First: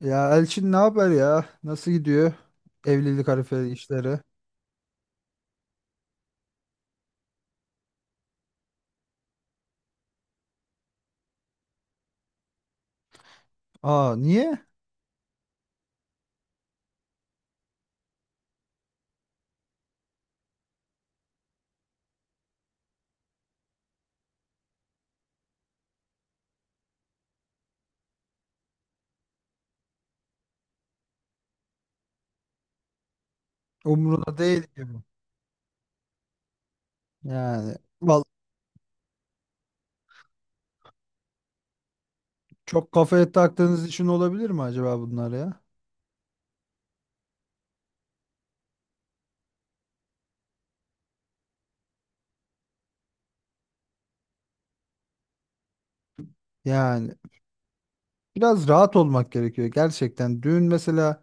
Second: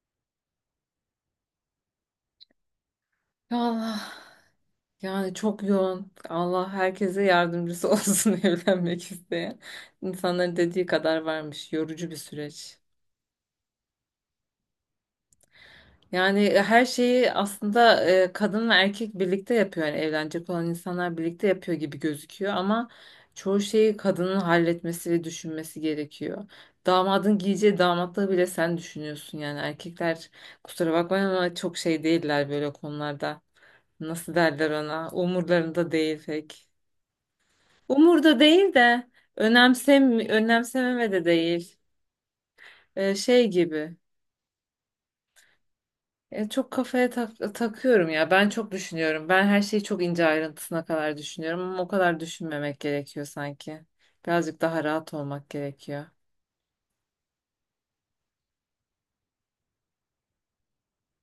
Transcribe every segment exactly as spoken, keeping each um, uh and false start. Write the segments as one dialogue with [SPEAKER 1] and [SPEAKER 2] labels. [SPEAKER 1] Ya Elçin, ne haber ya? Nasıl gidiyor evlilik harfi
[SPEAKER 2] Ya Allah
[SPEAKER 1] işleri?
[SPEAKER 2] yani çok yoğun. Allah herkese yardımcısı olsun evlenmek isteyen. İnsanların dediği kadar varmış. Yorucu bir süreç.
[SPEAKER 1] Aa, niye?
[SPEAKER 2] Yani e, her şeyi aslında e, kadın ve erkek birlikte yapıyor. Yani evlenecek olan insanlar birlikte yapıyor gibi gözüküyor ama çoğu şeyi kadının halletmesi ve düşünmesi gerekiyor. Damadın giyeceği damatlığı bile sen düşünüyorsun yani. Erkekler kusura bakmayın ama çok şey değiller böyle konularda. Nasıl
[SPEAKER 1] Umruna değil
[SPEAKER 2] derler
[SPEAKER 1] ki bu.
[SPEAKER 2] ona? Umurlarında değil pek.
[SPEAKER 1] Yani val
[SPEAKER 2] Umurda değil de önemsem önemsememe de değil.
[SPEAKER 1] çok
[SPEAKER 2] Ee,
[SPEAKER 1] kafaya
[SPEAKER 2] şey
[SPEAKER 1] taktığınız
[SPEAKER 2] gibi.
[SPEAKER 1] için olabilir mi acaba bunlar ya?
[SPEAKER 2] E, çok kafaya tak- takıyorum ya. Ben çok düşünüyorum. Ben her şeyi çok ince ayrıntısına kadar düşünüyorum ama o kadar düşünmemek gerekiyor sanki. Birazcık daha rahat olmak gerekiyor.
[SPEAKER 1] Yani biraz rahat olmak gerekiyor gerçekten. Düğün mesela,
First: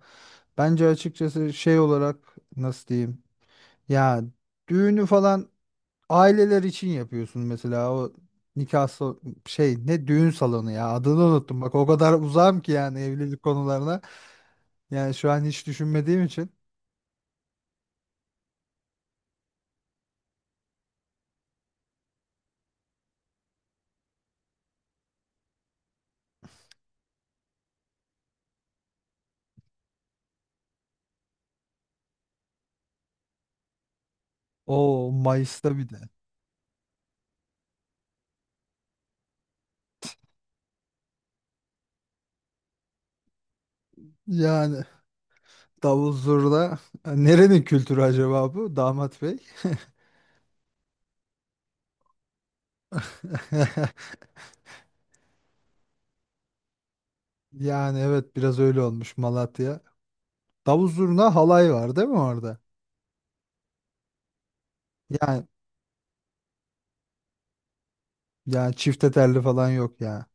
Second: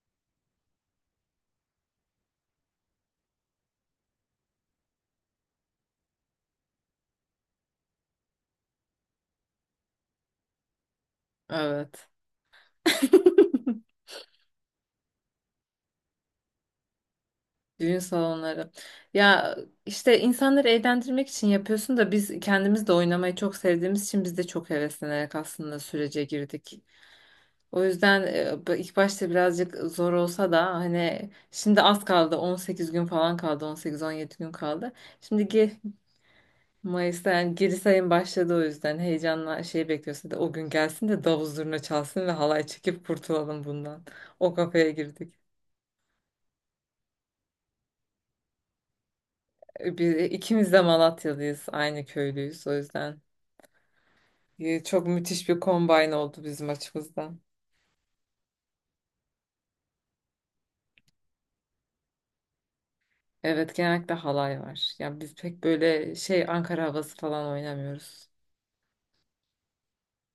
[SPEAKER 1] bence açıkçası şey olarak nasıl diyeyim? Ya, düğünü falan aileler için yapıyorsun mesela. O nikah sal- şey, ne düğün salonu ya, adını unuttum, bak o
[SPEAKER 2] Evet.
[SPEAKER 1] kadar uzağım ki yani evlilik konularına. Yani şu an hiç düşünmediğim için.
[SPEAKER 2] Düğün salonları. Ya işte insanları eğlendirmek için yapıyorsun da biz kendimiz de oynamayı çok sevdiğimiz için biz de çok heveslenerek aslında sürece girdik. O yüzden e, ilk başta birazcık zor olsa da hani şimdi az kaldı, on sekiz gün falan kaldı, on sekiz on yedi gün kaldı.
[SPEAKER 1] O
[SPEAKER 2] Şimdi gi-
[SPEAKER 1] Mayıs'ta bir de.
[SPEAKER 2] Mayıs'ta yani geri sayım başladı, o yüzden heyecanla şey bekliyorsa da o gün gelsin de davul zurna çalsın ve halay çekip kurtulalım bundan. O
[SPEAKER 1] Yani
[SPEAKER 2] kafaya girdik.
[SPEAKER 1] davul zurna nerenin kültürü acaba bu damat bey?
[SPEAKER 2] E, Biz e, ikimiz de Malatyalıyız, aynı köylüyüz, o yüzden e, çok müthiş bir kombine oldu bizim açımızdan.
[SPEAKER 1] Yani evet, biraz öyle olmuş Malatya. Davul zurna halay var değil mi orada?
[SPEAKER 2] Evet, genellikle halay var. Ya biz
[SPEAKER 1] Yani
[SPEAKER 2] pek böyle şey Ankara havası falan oynamıyoruz.
[SPEAKER 1] yani çifte telli falan yok ya.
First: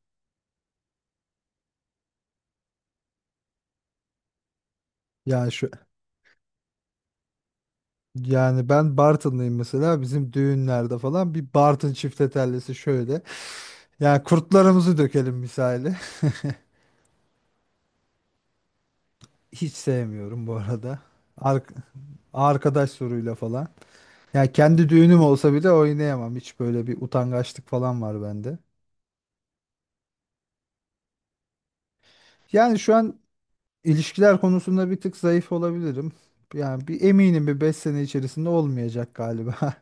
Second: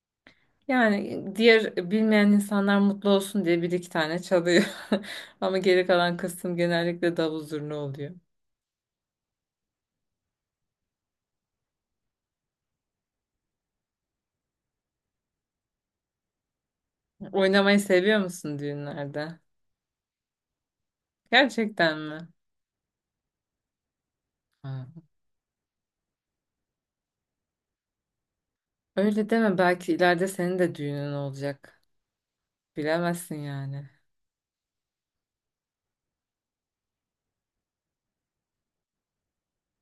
[SPEAKER 2] Yani diğer bilmeyen insanlar mutlu olsun diye bir iki tane çalıyor.
[SPEAKER 1] Yani
[SPEAKER 2] Ama
[SPEAKER 1] şu,
[SPEAKER 2] geri kalan kısım genellikle davul zurna oluyor.
[SPEAKER 1] yani ben Bartınlıyım mesela, bizim düğünlerde falan bir Bartın çifte tellisi şöyle. Yani kurtlarımızı dökelim misali.
[SPEAKER 2] Oynamayı seviyor musun düğünlerde?
[SPEAKER 1] Hiç sevmiyorum bu arada. Ar-
[SPEAKER 2] Gerçekten mi?
[SPEAKER 1] arkadaş soruyla falan. Yani
[SPEAKER 2] Ha.
[SPEAKER 1] kendi düğünüm olsa bile oynayamam. Hiç böyle bir utangaçlık falan var bende.
[SPEAKER 2] Öyle deme, belki ileride senin de düğünün olacak.
[SPEAKER 1] Yani şu an
[SPEAKER 2] Bilemezsin yani.
[SPEAKER 1] ilişkiler konusunda bir tık zayıf olabilirim. Yani bir eminim, bir beş sene içerisinde olmayacak galiba.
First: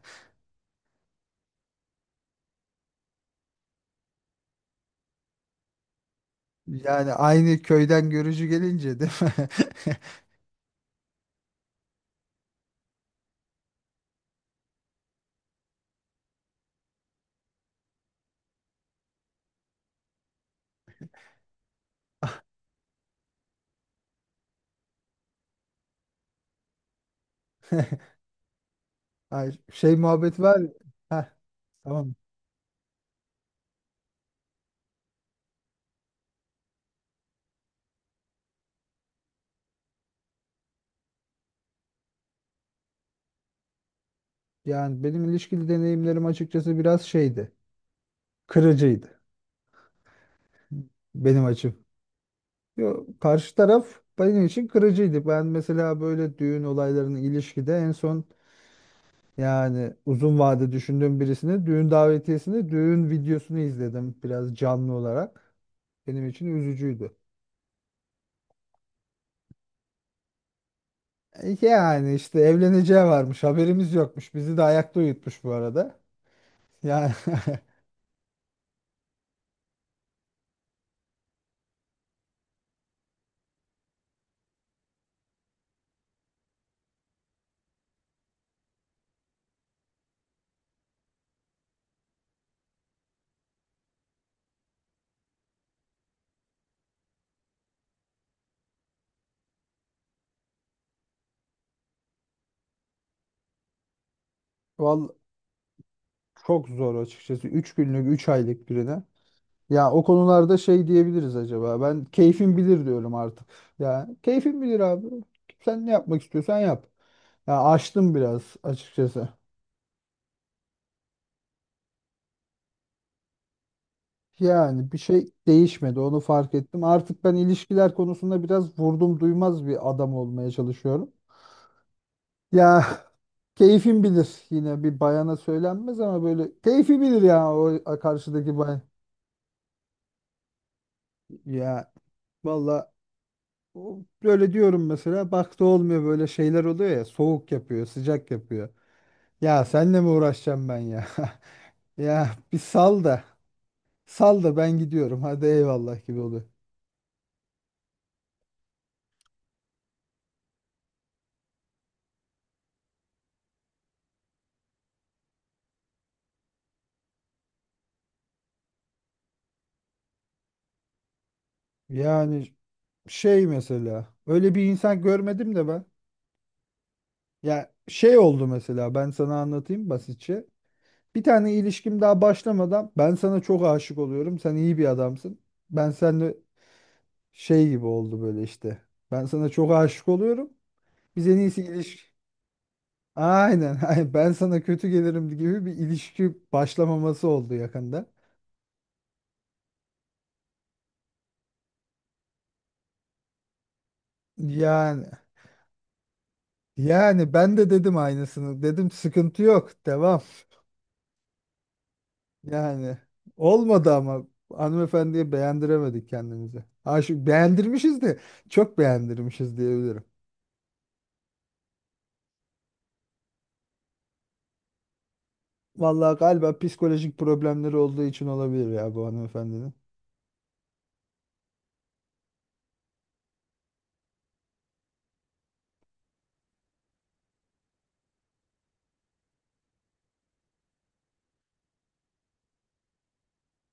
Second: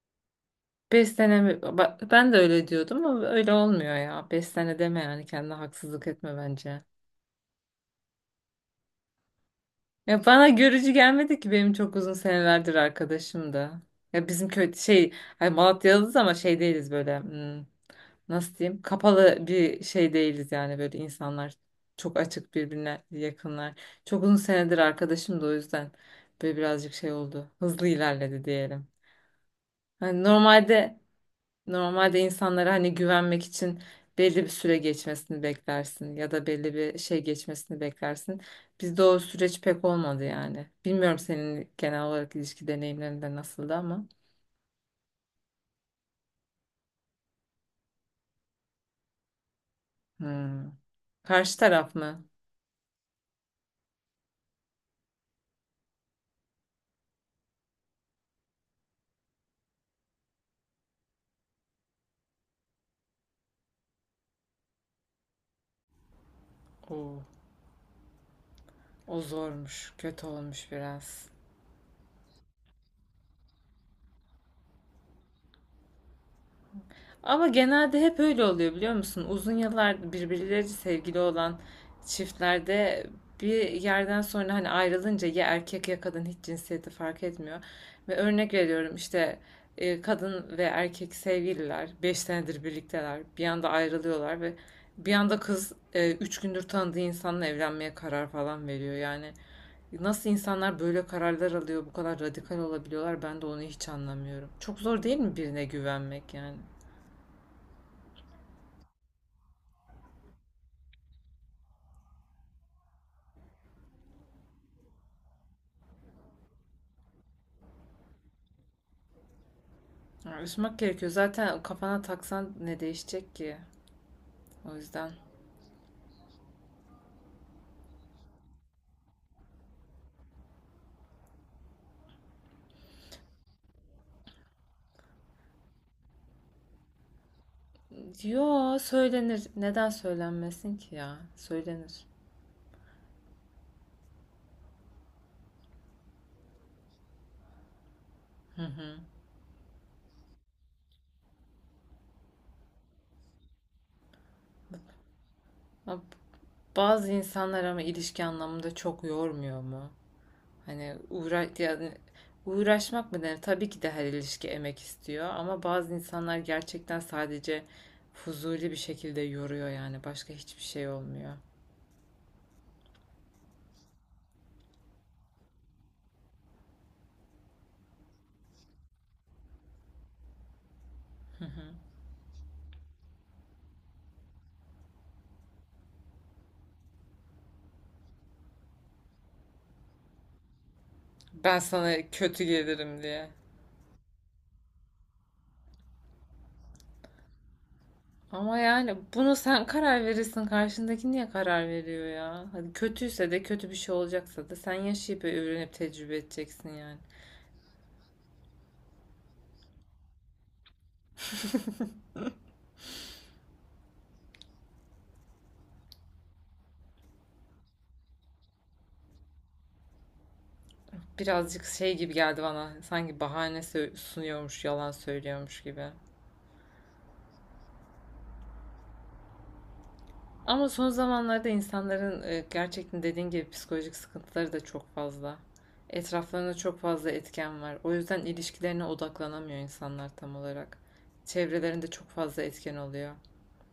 [SPEAKER 2] Beş sene mi? Ba- Ben de öyle diyordum ama öyle olmuyor ya. Beş sene deme yani, kendine haksızlık etme bence.
[SPEAKER 1] Yani aynı köyden görücü gelince değil mi?
[SPEAKER 2] Ya bana görücü gelmedi ki, benim çok uzun senelerdir arkadaşım da. Ya bizim köy şey, hani Malatyalıyız ama şey değiliz böyle, hmm, nasıl diyeyim, kapalı bir şey değiliz yani, böyle insanlar çok açık, birbirine yakınlar. Çok uzun senedir arkadaşım da, o yüzden böyle birazcık şey oldu, hızlı ilerledi diyelim.
[SPEAKER 1] Ay, şey
[SPEAKER 2] Hani
[SPEAKER 1] muhabbet var.
[SPEAKER 2] normalde
[SPEAKER 1] Heh, tamam.
[SPEAKER 2] Normalde insanlara hani güvenmek için belli bir süre geçmesini beklersin ya da belli bir şey geçmesini beklersin. Bizde o süreç pek olmadı yani. Bilmiyorum, senin genel olarak ilişki deneyimlerinde nasıldı ama.
[SPEAKER 1] Yani benim ilişkili deneyimlerim açıkçası biraz şeydi. Kırıcıydı
[SPEAKER 2] Hmm.
[SPEAKER 1] benim
[SPEAKER 2] Karşı
[SPEAKER 1] açım.
[SPEAKER 2] taraf mı?
[SPEAKER 1] Yo, karşı taraf benim için kırıcıydı. Ben mesela böyle düğün olaylarının ilişkide en son, yani uzun vade düşündüğüm birisini, düğün davetiyesini, düğün videosunu izledim biraz canlı olarak. Benim için üzücüydü.
[SPEAKER 2] Oo, o zormuş, kötü olmuş biraz.
[SPEAKER 1] E, Yani işte evleneceği varmış, haberimiz yokmuş. Bizi de ayakta uyutmuş bu arada. Yani
[SPEAKER 2] Ama genelde hep öyle oluyor, biliyor musun? Uzun yıllar birbirleriyle sevgili olan çiftlerde bir yerden sonra hani ayrılınca ya erkek ya kadın, hiç cinsiyeti fark etmiyor. Ve örnek veriyorum, işte e, kadın ve erkek sevgililer beş senedir birlikteler. Bir anda ayrılıyorlar ve bir anda kız e, üç gündür tanıdığı insanla evlenmeye karar falan veriyor. Yani nasıl insanlar böyle kararlar alıyor, bu kadar radikal olabiliyorlar, ben de onu hiç anlamıyorum. Çok zor
[SPEAKER 1] val
[SPEAKER 2] değil mi birine güvenmek yani?
[SPEAKER 1] çok zor açıkçası. Üç günlük, üç aylık birine. Ya o konularda şey diyebiliriz acaba. Ben keyfim bilir diyorum artık. Ya keyfim bilir abi. Sen ne yapmak istiyorsan yap. Ya açtım biraz açıkçası.
[SPEAKER 2] Ha, üzmek gerekiyor. Zaten kafana taksan ne değişecek ki? O
[SPEAKER 1] Yani bir
[SPEAKER 2] yüzden.
[SPEAKER 1] şey değişmedi, onu fark ettim. Artık ben ilişkiler konusunda biraz vurdum duymaz bir adam olmaya çalışıyorum. Ya, keyfim bilir yine, bir bayana söylenmez ama böyle keyfi bilir ya o karşıdaki
[SPEAKER 2] Yo,
[SPEAKER 1] bayan.
[SPEAKER 2] söylenir. Neden söylenmesin ki ya?
[SPEAKER 1] Ya
[SPEAKER 2] Söylenir.
[SPEAKER 1] valla, o- böyle diyorum mesela, bak da olmuyor böyle şeyler oluyor ya, soğuk yapıyor, sıcak
[SPEAKER 2] Hı
[SPEAKER 1] yapıyor.
[SPEAKER 2] hı.
[SPEAKER 1] Ya senle mi uğraşacağım ben ya? Ya bir sal da, sal da ben gidiyorum hadi,
[SPEAKER 2] Ama
[SPEAKER 1] eyvallah gibi oluyor.
[SPEAKER 2] Bazı insanlar ama ilişki anlamında çok yormuyor mu? Hani uğra yani uğraşmak mı denir? Tabii ki de her ilişki emek istiyor ama bazı insanlar gerçekten sadece fuzuli bir şekilde yoruyor yani. Başka hiçbir şey olmuyor.
[SPEAKER 1] Yani şey, mesela öyle bir insan görmedim de ben. Ya şey oldu mesela, ben sana anlatayım basitçe. Bir
[SPEAKER 2] Hı
[SPEAKER 1] tane
[SPEAKER 2] hı.
[SPEAKER 1] ilişkim daha başlamadan, ben sana çok aşık oluyorum, sen iyi bir adamsın. Ben seninle şey gibi oldu böyle işte. Ben sana çok aşık oluyorum. Biz en
[SPEAKER 2] Ben
[SPEAKER 1] iyisi
[SPEAKER 2] sana
[SPEAKER 1] ilişki.
[SPEAKER 2] kötü gelirim diye.
[SPEAKER 1] Aynen. Aynen. Ben sana kötü gelirim gibi bir ilişki başlamaması oldu yakında.
[SPEAKER 2] Ama yani bunu sen karar verirsin. Karşındaki niye karar veriyor ya? Hadi kötüyse de, kötü bir şey olacaksa da sen
[SPEAKER 1] Yani
[SPEAKER 2] yaşayıp öğrenip tecrübe edeceksin yani.
[SPEAKER 1] yani ben de dedim aynısını. Dedim sıkıntı yok, devam. Yani olmadı ama hanımefendiye beğendiremedik kendimizi. Aşık beğendirmişiz de çok beğendirmişiz diyebilirim.
[SPEAKER 2] Birazcık şey gibi geldi bana. Sanki bahane sö- sunuyormuş, yalan söylüyormuş gibi.
[SPEAKER 1] Vallahi galiba psikolojik problemleri olduğu için olabilir ya bu hanımefendinin.
[SPEAKER 2] Ama son zamanlarda insanların e, gerçekten dediğin gibi psikolojik sıkıntıları da çok fazla. Etraflarında çok fazla etken var. O yüzden ilişkilerine odaklanamıyor insanlar tam olarak. Çevrelerinde çok fazla etken oluyor.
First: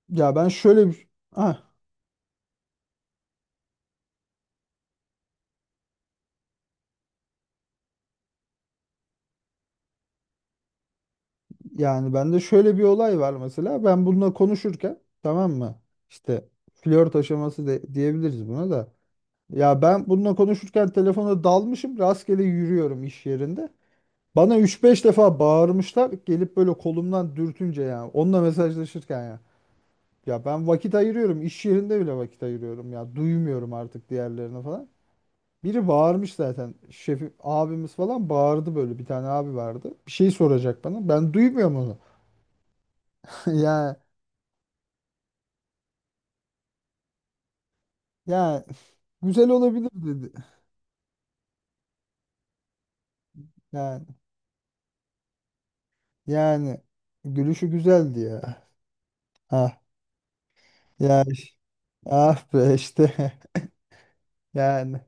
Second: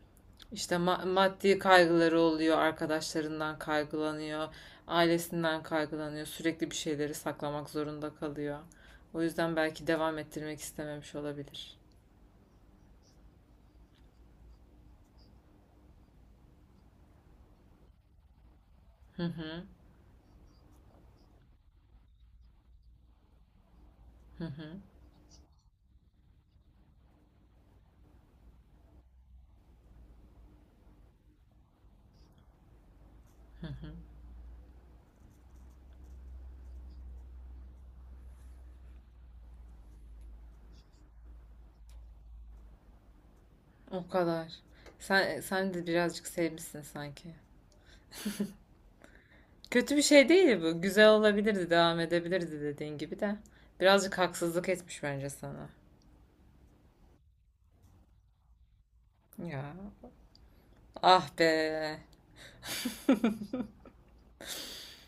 [SPEAKER 1] Ya ben
[SPEAKER 2] İşte
[SPEAKER 1] şöyle
[SPEAKER 2] ma-
[SPEAKER 1] bir
[SPEAKER 2] maddi
[SPEAKER 1] ah
[SPEAKER 2] kaygıları oluyor, arkadaşlarından kaygılanıyor, ailesinden kaygılanıyor. Sürekli bir şeyleri saklamak zorunda kalıyor. O yüzden belki devam ettirmek istememiş olabilir.
[SPEAKER 1] yani Bende şöyle bir olay var mesela. Ben bununla konuşurken, tamam mı, İşte flört aşaması de, diyebiliriz buna da.
[SPEAKER 2] Hı hı,
[SPEAKER 1] Ya ben bununla konuşurken telefona dalmışım, rastgele yürüyorum iş yerinde.
[SPEAKER 2] hı
[SPEAKER 1] Bana
[SPEAKER 2] hı,
[SPEAKER 1] üç beş defa bağırmışlar, gelip böyle kolumdan dürtünce ya, onunla mesajlaşırken ya. Ya ben vakit ayırıyorum, iş yerinde bile vakit ayırıyorum ya.
[SPEAKER 2] hı
[SPEAKER 1] Duymuyorum
[SPEAKER 2] hı.
[SPEAKER 1] artık diğerlerini falan. Biri bağırmış zaten. Şefi abimiz falan bağırdı böyle. Bir tane abi vardı, bir şey soracak bana. Ben duymuyorum onu. Ya
[SPEAKER 2] O kadar. Sen sen de birazcık sevmişsin sanki.
[SPEAKER 1] ya güzel olabilir
[SPEAKER 2] Kötü bir şey
[SPEAKER 1] dedi.
[SPEAKER 2] değil bu. Güzel olabilirdi, devam edebilirdi dediğin gibi de.
[SPEAKER 1] Yani
[SPEAKER 2] Birazcık haksızlık etmiş bence sana.
[SPEAKER 1] yani gülüşü güzeldi ya.
[SPEAKER 2] Ya,
[SPEAKER 1] Ah ya
[SPEAKER 2] ah be.
[SPEAKER 1] işte- ah be işte yani.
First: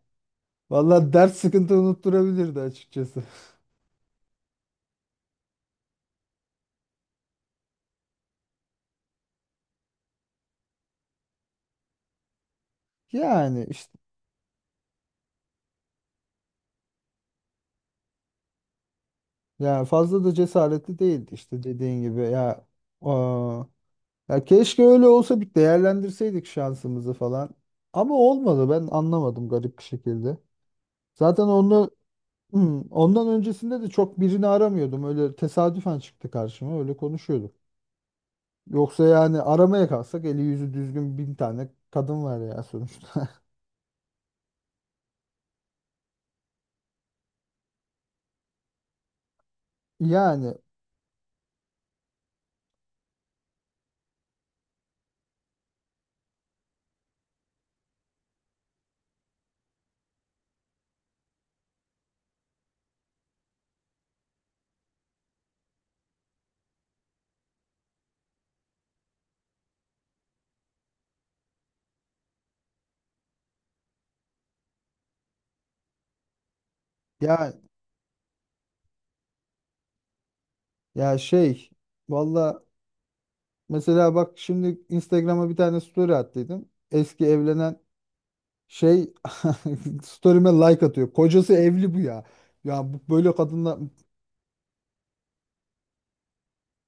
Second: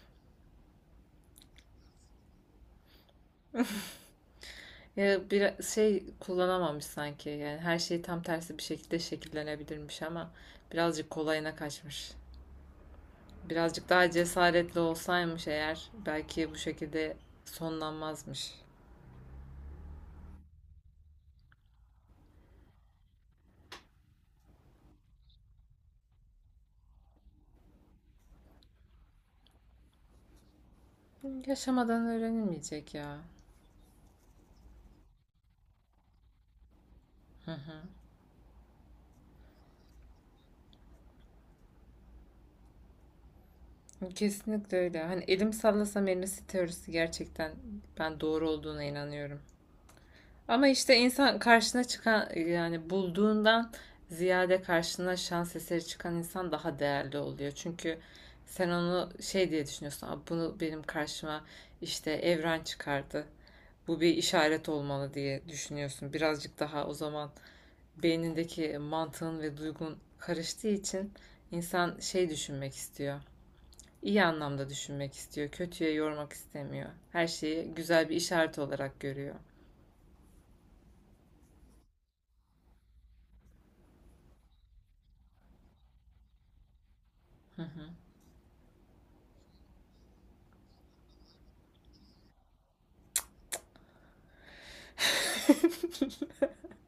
[SPEAKER 1] Vallahi dert sıkıntı unutturabilirdi açıkçası.
[SPEAKER 2] Ya bir şey kullanamamış sanki. Yani her şey tam tersi bir şekilde şekillenebilirmiş ama birazcık kolayına kaçmış.
[SPEAKER 1] Yani
[SPEAKER 2] Birazcık
[SPEAKER 1] işte,
[SPEAKER 2] daha cesaretli olsaymış eğer, belki bu şekilde sonlanmazmış.
[SPEAKER 1] ya fazla da cesaretli değildi işte dediğin gibi ya, aa, ya keşke öyle olsa, bir değerlendirseydik şansımızı falan. Ama olmadı, ben anlamadım garip bir şekilde. Zaten ondan
[SPEAKER 2] Yaşamadan öğrenilmeyecek ya.
[SPEAKER 1] ondan öncesinde de çok birini aramıyordum. Öyle tesadüfen çıktı karşıma, öyle
[SPEAKER 2] Hı
[SPEAKER 1] konuşuyorduk.
[SPEAKER 2] hı.
[SPEAKER 1] Yoksa yani aramaya kalsak eli yüzü düzgün bin tane kadın var ya sonuçta.
[SPEAKER 2] Kesinlikle öyle. Hani elim sallasam elmesi teorisi, gerçekten ben doğru olduğuna inanıyorum.
[SPEAKER 1] Yani
[SPEAKER 2] Ama işte insan karşına çıkan, yani bulduğundan ziyade karşına şans eseri çıkan insan daha değerli oluyor. Çünkü sen onu şey diye düşünüyorsun. "Aa, bunu benim karşıma işte evren çıkardı. Bu bir işaret olmalı," diye düşünüyorsun. Birazcık daha o zaman beynindeki mantığın ve duygun karıştığı için insan şey düşünmek istiyor. İyi anlamda düşünmek istiyor. Kötüye yormak istemiyor. Her
[SPEAKER 1] ya
[SPEAKER 2] şeyi güzel bir işaret olarak görüyor.
[SPEAKER 1] ya şey valla Mesela bak, şimdi Instagram'a bir tane story attıydım. Eski
[SPEAKER 2] Hı
[SPEAKER 1] evlenen
[SPEAKER 2] hı.
[SPEAKER 1] şey, story'me like atıyor. Kocası evli bu ya. Ya bu- böyle kadınla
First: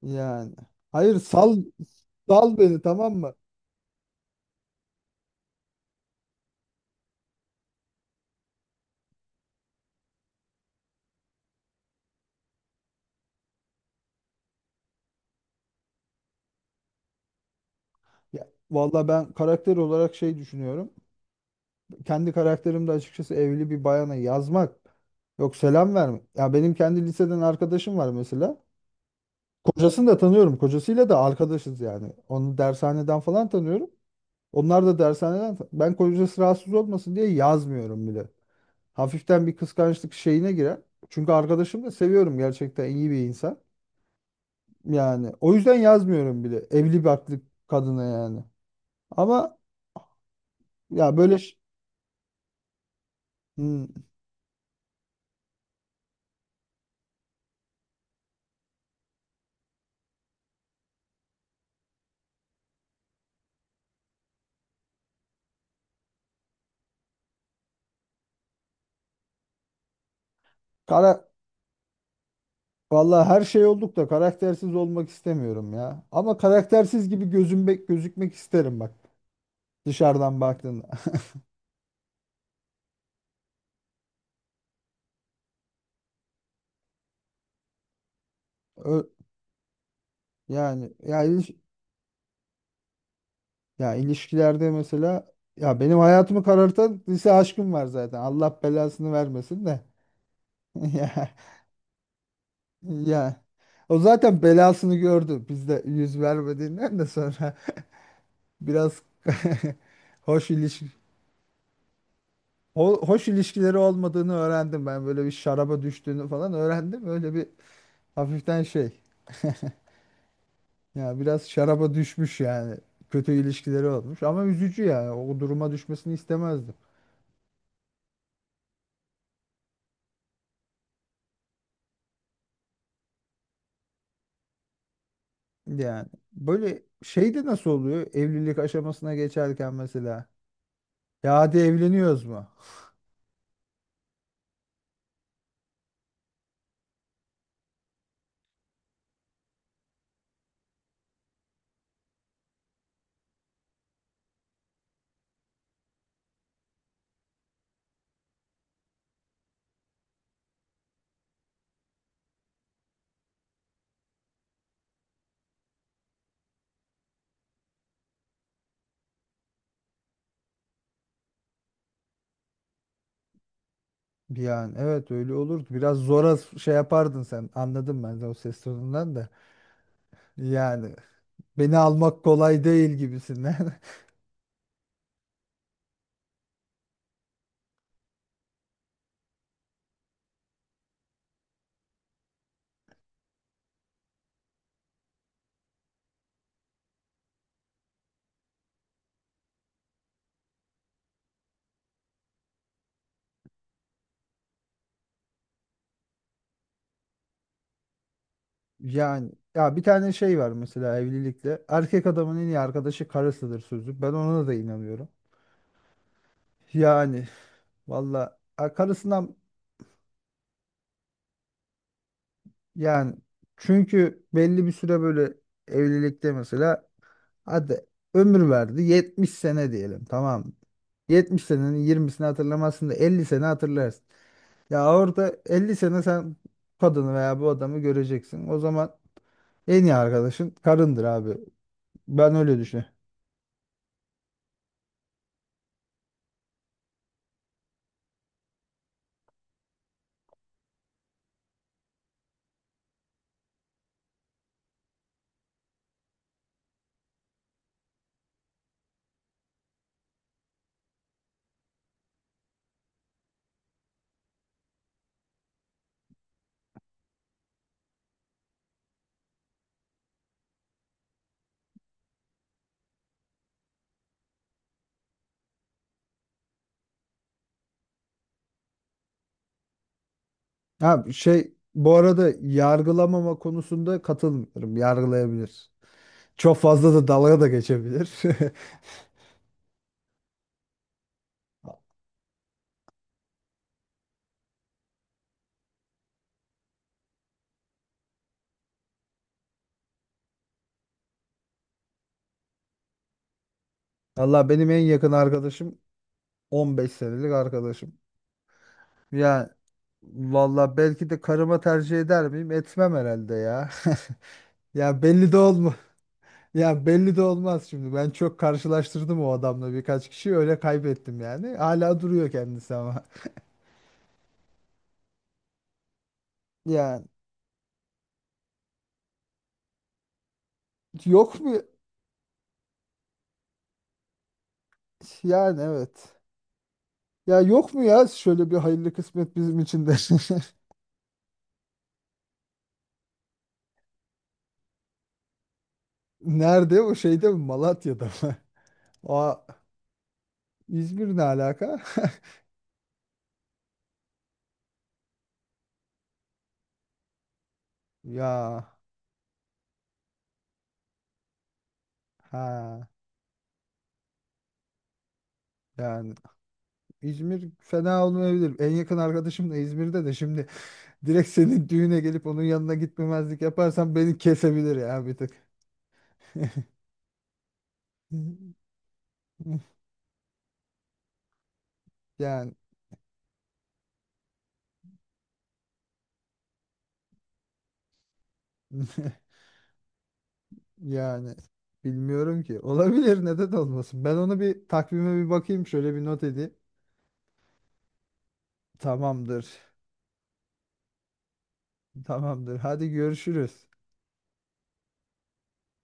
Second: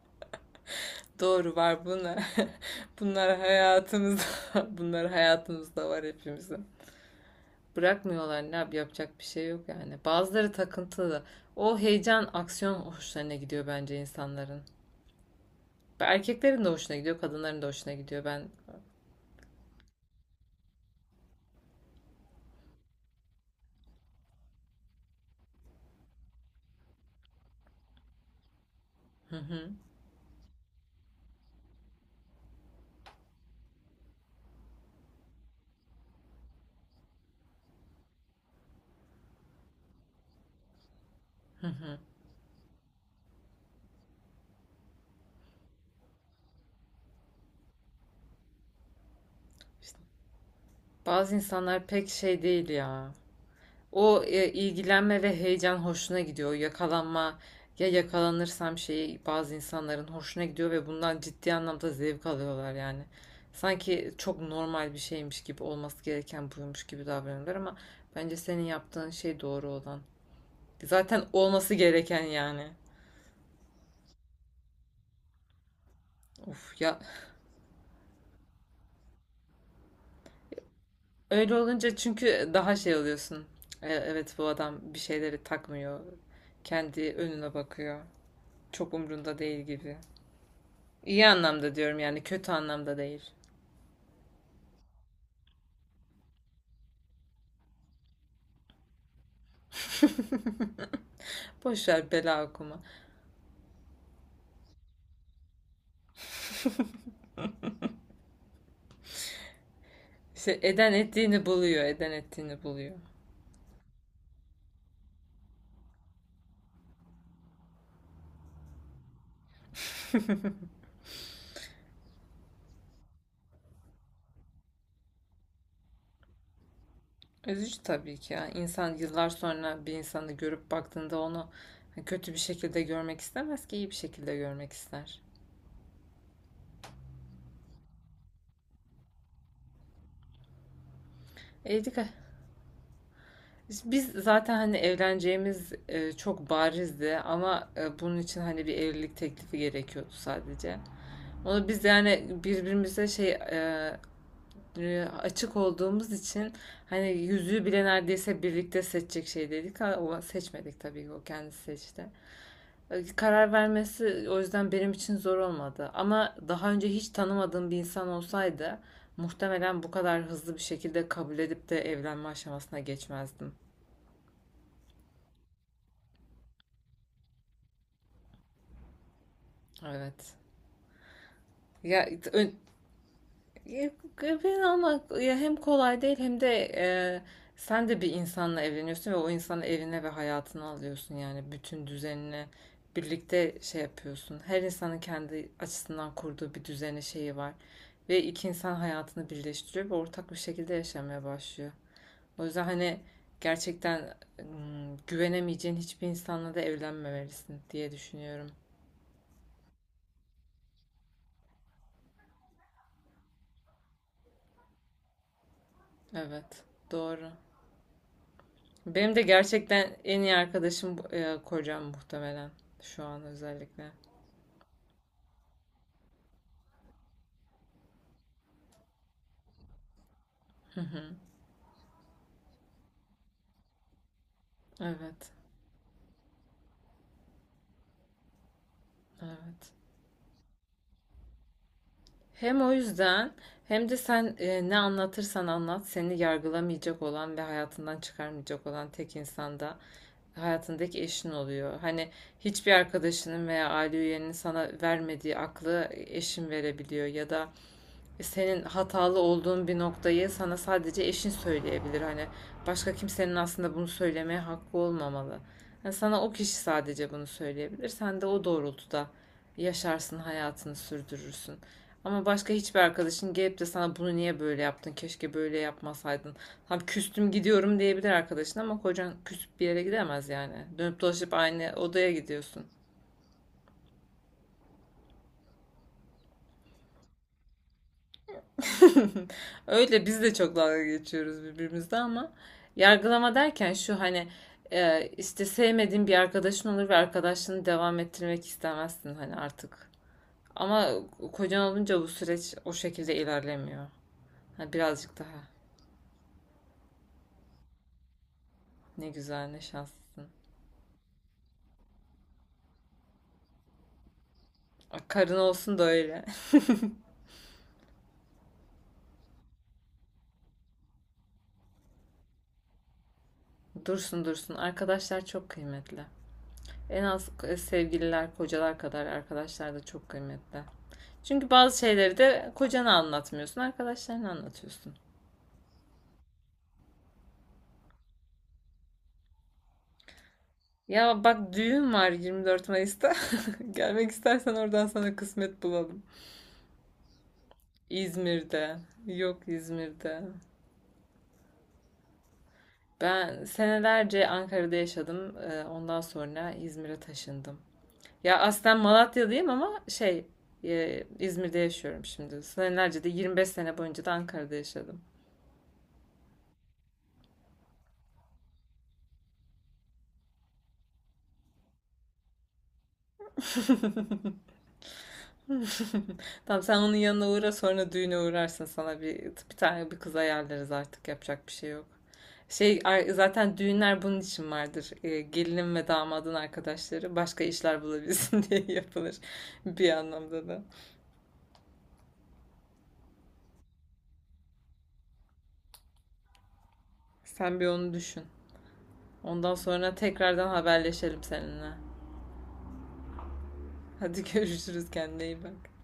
[SPEAKER 1] yani. Hayır,
[SPEAKER 2] Doğru
[SPEAKER 1] sal
[SPEAKER 2] var bunlar.
[SPEAKER 1] sal beni, tamam mı?
[SPEAKER 2] Bunlar hayatımızda, bunlar hayatımızda var hepimizin. Bırakmıyorlar, ne yap yapacak bir şey yok yani. Bazıları takıntılı. O heyecan, aksiyon hoşlarına gidiyor bence insanların. Erkeklerin de hoşuna gidiyor, kadınların da hoşuna gidiyor. Ben
[SPEAKER 1] Ya, vallahi ben karakter olarak şey düşünüyorum. Kendi karakterimde açıkçası evli bir bayana yazmak, yok, selam verme. Ya benim kendi liseden arkadaşım var mesela,
[SPEAKER 2] hı hı
[SPEAKER 1] kocasını da tanıyorum, kocasıyla da arkadaşız yani. Onu dershaneden falan tanıyorum. Onlar da dershaneden, ben kocası rahatsız olmasın diye yazmıyorum bile. Hafiften bir kıskançlık şeyine girer. Çünkü
[SPEAKER 2] hı
[SPEAKER 1] arkadaşım, da
[SPEAKER 2] hı.
[SPEAKER 1] seviyorum, gerçekten iyi bir insan. Yani o yüzden yazmıyorum bile evli barklı kadına yani. Ama
[SPEAKER 2] İşte
[SPEAKER 1] ya
[SPEAKER 2] bazı
[SPEAKER 1] böyle ş-
[SPEAKER 2] insanlar pek şey değil ya.
[SPEAKER 1] hmm,
[SPEAKER 2] O e, ilgilenme ve heyecan hoşuna gidiyor. Yakalanma, ya yakalanırsam şeyi bazı insanların hoşuna gidiyor ve bundan ciddi anlamda zevk alıyorlar yani. Sanki çok normal bir şeymiş gibi, olması gereken buymuş gibi davranıyorlar ama bence senin yaptığın şey doğru olan.
[SPEAKER 1] kara
[SPEAKER 2] Zaten olması gereken yani.
[SPEAKER 1] vallahi her şey olduk da karaktersiz olmak istemiyorum ya. Ama
[SPEAKER 2] Of ya,
[SPEAKER 1] karaktersiz gibi gözüm gözükmek isterim bak, dışarıdan baktığında.
[SPEAKER 2] öyle olunca çünkü daha şey oluyorsun. E, Evet bu adam bir şeyleri takmıyor. Kendi önüne bakıyor. Çok
[SPEAKER 1] Ö-
[SPEAKER 2] umrunda değil gibi.
[SPEAKER 1] yani
[SPEAKER 2] İyi
[SPEAKER 1] yani
[SPEAKER 2] anlamda diyorum yani, kötü anlamda değil.
[SPEAKER 1] Ya ilişkilerde mesela, ya benim hayatımı karartan lise aşkım var zaten. Allah belasını vermesin de.
[SPEAKER 2] Boş ver, bela okuma.
[SPEAKER 1] Ya ya o zaten belasını gördü. Biz de yüz vermediğinden de sonra biraz, hoş
[SPEAKER 2] İşte
[SPEAKER 1] ilişki
[SPEAKER 2] eden ettiğini buluyor, eden ettiğini buluyor.
[SPEAKER 1] ho- hoş ilişkileri olmadığını öğrendim ben. Böyle bir şaraba düştüğünü falan öğrendim. Öyle bir hafiften şey. Ya biraz şaraba düşmüş yani. Kötü ilişkileri olmuş, ama üzücü yani. O duruma düşmesini istemezdim.
[SPEAKER 2] Üzücü tabii ki ya. İnsan yıllar sonra bir insanı görüp baktığında onu kötü bir şekilde görmek istemez ki, iyi bir şekilde görmek ister.
[SPEAKER 1] Yani böyle şey de nasıl oluyor evlilik aşamasına geçerken mesela, ya hadi
[SPEAKER 2] E, dikkat-
[SPEAKER 1] evleniyoruz mu?
[SPEAKER 2] Biz zaten hani evleneceğimiz e, çok barizdi ama e, bunun için hani bir evlilik teklifi gerekiyordu sadece. Onu biz yani birbirimize şey e, e, açık olduğumuz için hani yüzüğü bile neredeyse birlikte seçecek şey dedik ama seçmedik tabii ki, o kendisi seçti. E, Karar vermesi o yüzden benim için zor olmadı. Ama daha önce hiç tanımadığım bir insan olsaydı muhtemelen bu kadar hızlı bir şekilde kabul edip de evlenme aşamasına geçmezdim.
[SPEAKER 1] Yani evet, öyle olurdu. Biraz zora şey yapardın sen. Anladım ben de o ses tonundan da.
[SPEAKER 2] Evet.
[SPEAKER 1] Yani beni
[SPEAKER 2] Ya
[SPEAKER 1] almak kolay değil gibisinden.
[SPEAKER 2] Ya, evini almak ya hem kolay değil hem de e, sen de bir insanla evleniyorsun ve o insanı evine ve hayatına alıyorsun yani bütün düzenini birlikte şey yapıyorsun. Her insanın kendi açısından kurduğu bir düzeni şeyi var ve iki insan hayatını birleştiriyor ve ortak bir şekilde yaşamaya başlıyor. O yüzden hani gerçekten mm, güvenemeyeceğin hiçbir insanla da evlenmemelisin diye düşünüyorum.
[SPEAKER 1] Yani ya bir tane şey var mesela evlilikte. Erkek adamın en iyi arkadaşı karısıdır sözü. Ben ona da inanıyorum.
[SPEAKER 2] Evet,
[SPEAKER 1] Yani
[SPEAKER 2] doğru.
[SPEAKER 1] valla, a-
[SPEAKER 2] Benim de
[SPEAKER 1] karısından
[SPEAKER 2] gerçekten en iyi arkadaşım bu- e, kocam muhtemelen şu
[SPEAKER 1] yani,
[SPEAKER 2] an özellikle.
[SPEAKER 1] çünkü belli bir süre böyle evlilikte mesela, hadi ömür verdi yetmiş sene diyelim, tamam mı?
[SPEAKER 2] Hı hı.
[SPEAKER 1] yetmiş senenin yirmisini hatırlamazsın da elli sene hatırlarsın. Ya
[SPEAKER 2] Evet,
[SPEAKER 1] orada elli sene sen kadını veya bu adamı göreceksin. O zaman
[SPEAKER 2] evet.
[SPEAKER 1] en iyi arkadaşın karındır abi. Ben öyle
[SPEAKER 2] Hem o
[SPEAKER 1] düşünüyorum.
[SPEAKER 2] yüzden hem de sen e, ne anlatırsan anlat seni yargılamayacak olan ve hayatından çıkarmayacak olan tek insan da hayatındaki eşin oluyor. Hani hiçbir arkadaşının veya aile üyenin sana vermediği aklı eşin verebiliyor ya da senin hatalı olduğun bir noktayı sana sadece eşin söyleyebilir. Hani başka kimsenin aslında bunu söylemeye hakkı olmamalı. Yani sana o kişi sadece bunu söyleyebilir. Sen de o doğrultuda yaşarsın, hayatını sürdürürsün. Ama başka hiçbir arkadaşın gelip de sana bunu niye böyle yaptın, keşke böyle yapmasaydın. Tam küstüm gidiyorum diyebilir arkadaşın ama kocan küsüp bir yere gidemez yani. Dönüp
[SPEAKER 1] Ha
[SPEAKER 2] dolaşıp
[SPEAKER 1] şey,
[SPEAKER 2] aynı
[SPEAKER 1] bu
[SPEAKER 2] odaya
[SPEAKER 1] arada
[SPEAKER 2] gidiyorsun.
[SPEAKER 1] yargılamama konusunda katılmıyorum, yargılayabilir. Çok fazla da dalga da geçebilir.
[SPEAKER 2] Öyle biz de çok dalga geçiyoruz birbirimizle, ama yargılama derken şu hani e, işte sevmediğin bir arkadaşın olur ve arkadaşlığını devam ettirmek istemezsin hani artık. Ama kocan olunca bu süreç o şekilde ilerlemiyor.
[SPEAKER 1] Allah, benim
[SPEAKER 2] Ha,
[SPEAKER 1] en yakın
[SPEAKER 2] birazcık daha.
[SPEAKER 1] arkadaşım on beş senelik arkadaşım.
[SPEAKER 2] Ne güzel,
[SPEAKER 1] Ya
[SPEAKER 2] ne şanslısın.
[SPEAKER 1] valla belki de karıma tercih eder miyim? Etmem herhalde ya. Ya belli de
[SPEAKER 2] Karın
[SPEAKER 1] olma.
[SPEAKER 2] olsun da öyle.
[SPEAKER 1] Ya belli de olmaz şimdi. Ben çok karşılaştırdım, o adamla birkaç kişi öyle kaybettim yani. Hala duruyor kendisi ama.
[SPEAKER 2] Dursun dursun. Arkadaşlar çok kıymetli. En
[SPEAKER 1] Yani
[SPEAKER 2] az e, sevgililer, kocalar kadar arkadaşlar da çok kıymetli.
[SPEAKER 1] yok
[SPEAKER 2] Çünkü
[SPEAKER 1] mu?
[SPEAKER 2] bazı şeyleri de kocana anlatmıyorsun, arkadaşlarına anlatıyorsun.
[SPEAKER 1] Yani evet. Ya yok mu ya şöyle bir hayırlı kısmet bizim için de.
[SPEAKER 2] Ya bak, düğün var yirmi dört Mayıs'ta. Gelmek istersen oradan sana kısmet bulalım.
[SPEAKER 1] Nerede? O şeyde mi? Malatya'da mı?
[SPEAKER 2] İzmir'de.
[SPEAKER 1] Aa,
[SPEAKER 2] Yok, İzmir'de.
[SPEAKER 1] İzmir ne alaka?
[SPEAKER 2] Ben senelerce Ankara'da yaşadım. Ee, Ondan sonra İzmir'e taşındım. Ya
[SPEAKER 1] Ya
[SPEAKER 2] aslen Malatya'dayım ama şey e, İzmir'de yaşıyorum şimdi.
[SPEAKER 1] ha
[SPEAKER 2] Senelerce de, yirmi beş sene boyunca da Ankara'da yaşadım.
[SPEAKER 1] yani İzmir fena olmayabilir. En yakın arkadaşım da İzmir'de de şimdi. Direkt senin düğüne gelip onun yanına gitmemezlik yaparsan beni kesebilir ya bir tık.
[SPEAKER 2] Tamam, sen onun yanına uğra, sonra düğüne uğrarsın, sana bir bir tane bir kız ayarlarız artık, yapacak bir şey yok.
[SPEAKER 1] Yani
[SPEAKER 2] Şey ar- zaten düğünler bunun için vardır. Ee, gelinin ve damadın arkadaşları başka işler bulabilsin diye yapılır bir anlamda da.
[SPEAKER 1] yani bilmiyorum ki. Olabilir, neden olmasın? Ben onu bir takvime bir bakayım, şöyle bir not edeyim.
[SPEAKER 2] Sen bir onu düşün.
[SPEAKER 1] Tamamdır.
[SPEAKER 2] Ondan sonra tekrardan haberleşelim seninle.
[SPEAKER 1] Tamamdır. Hadi görüşürüz.
[SPEAKER 2] Hadi görüşürüz, kendine iyi bak.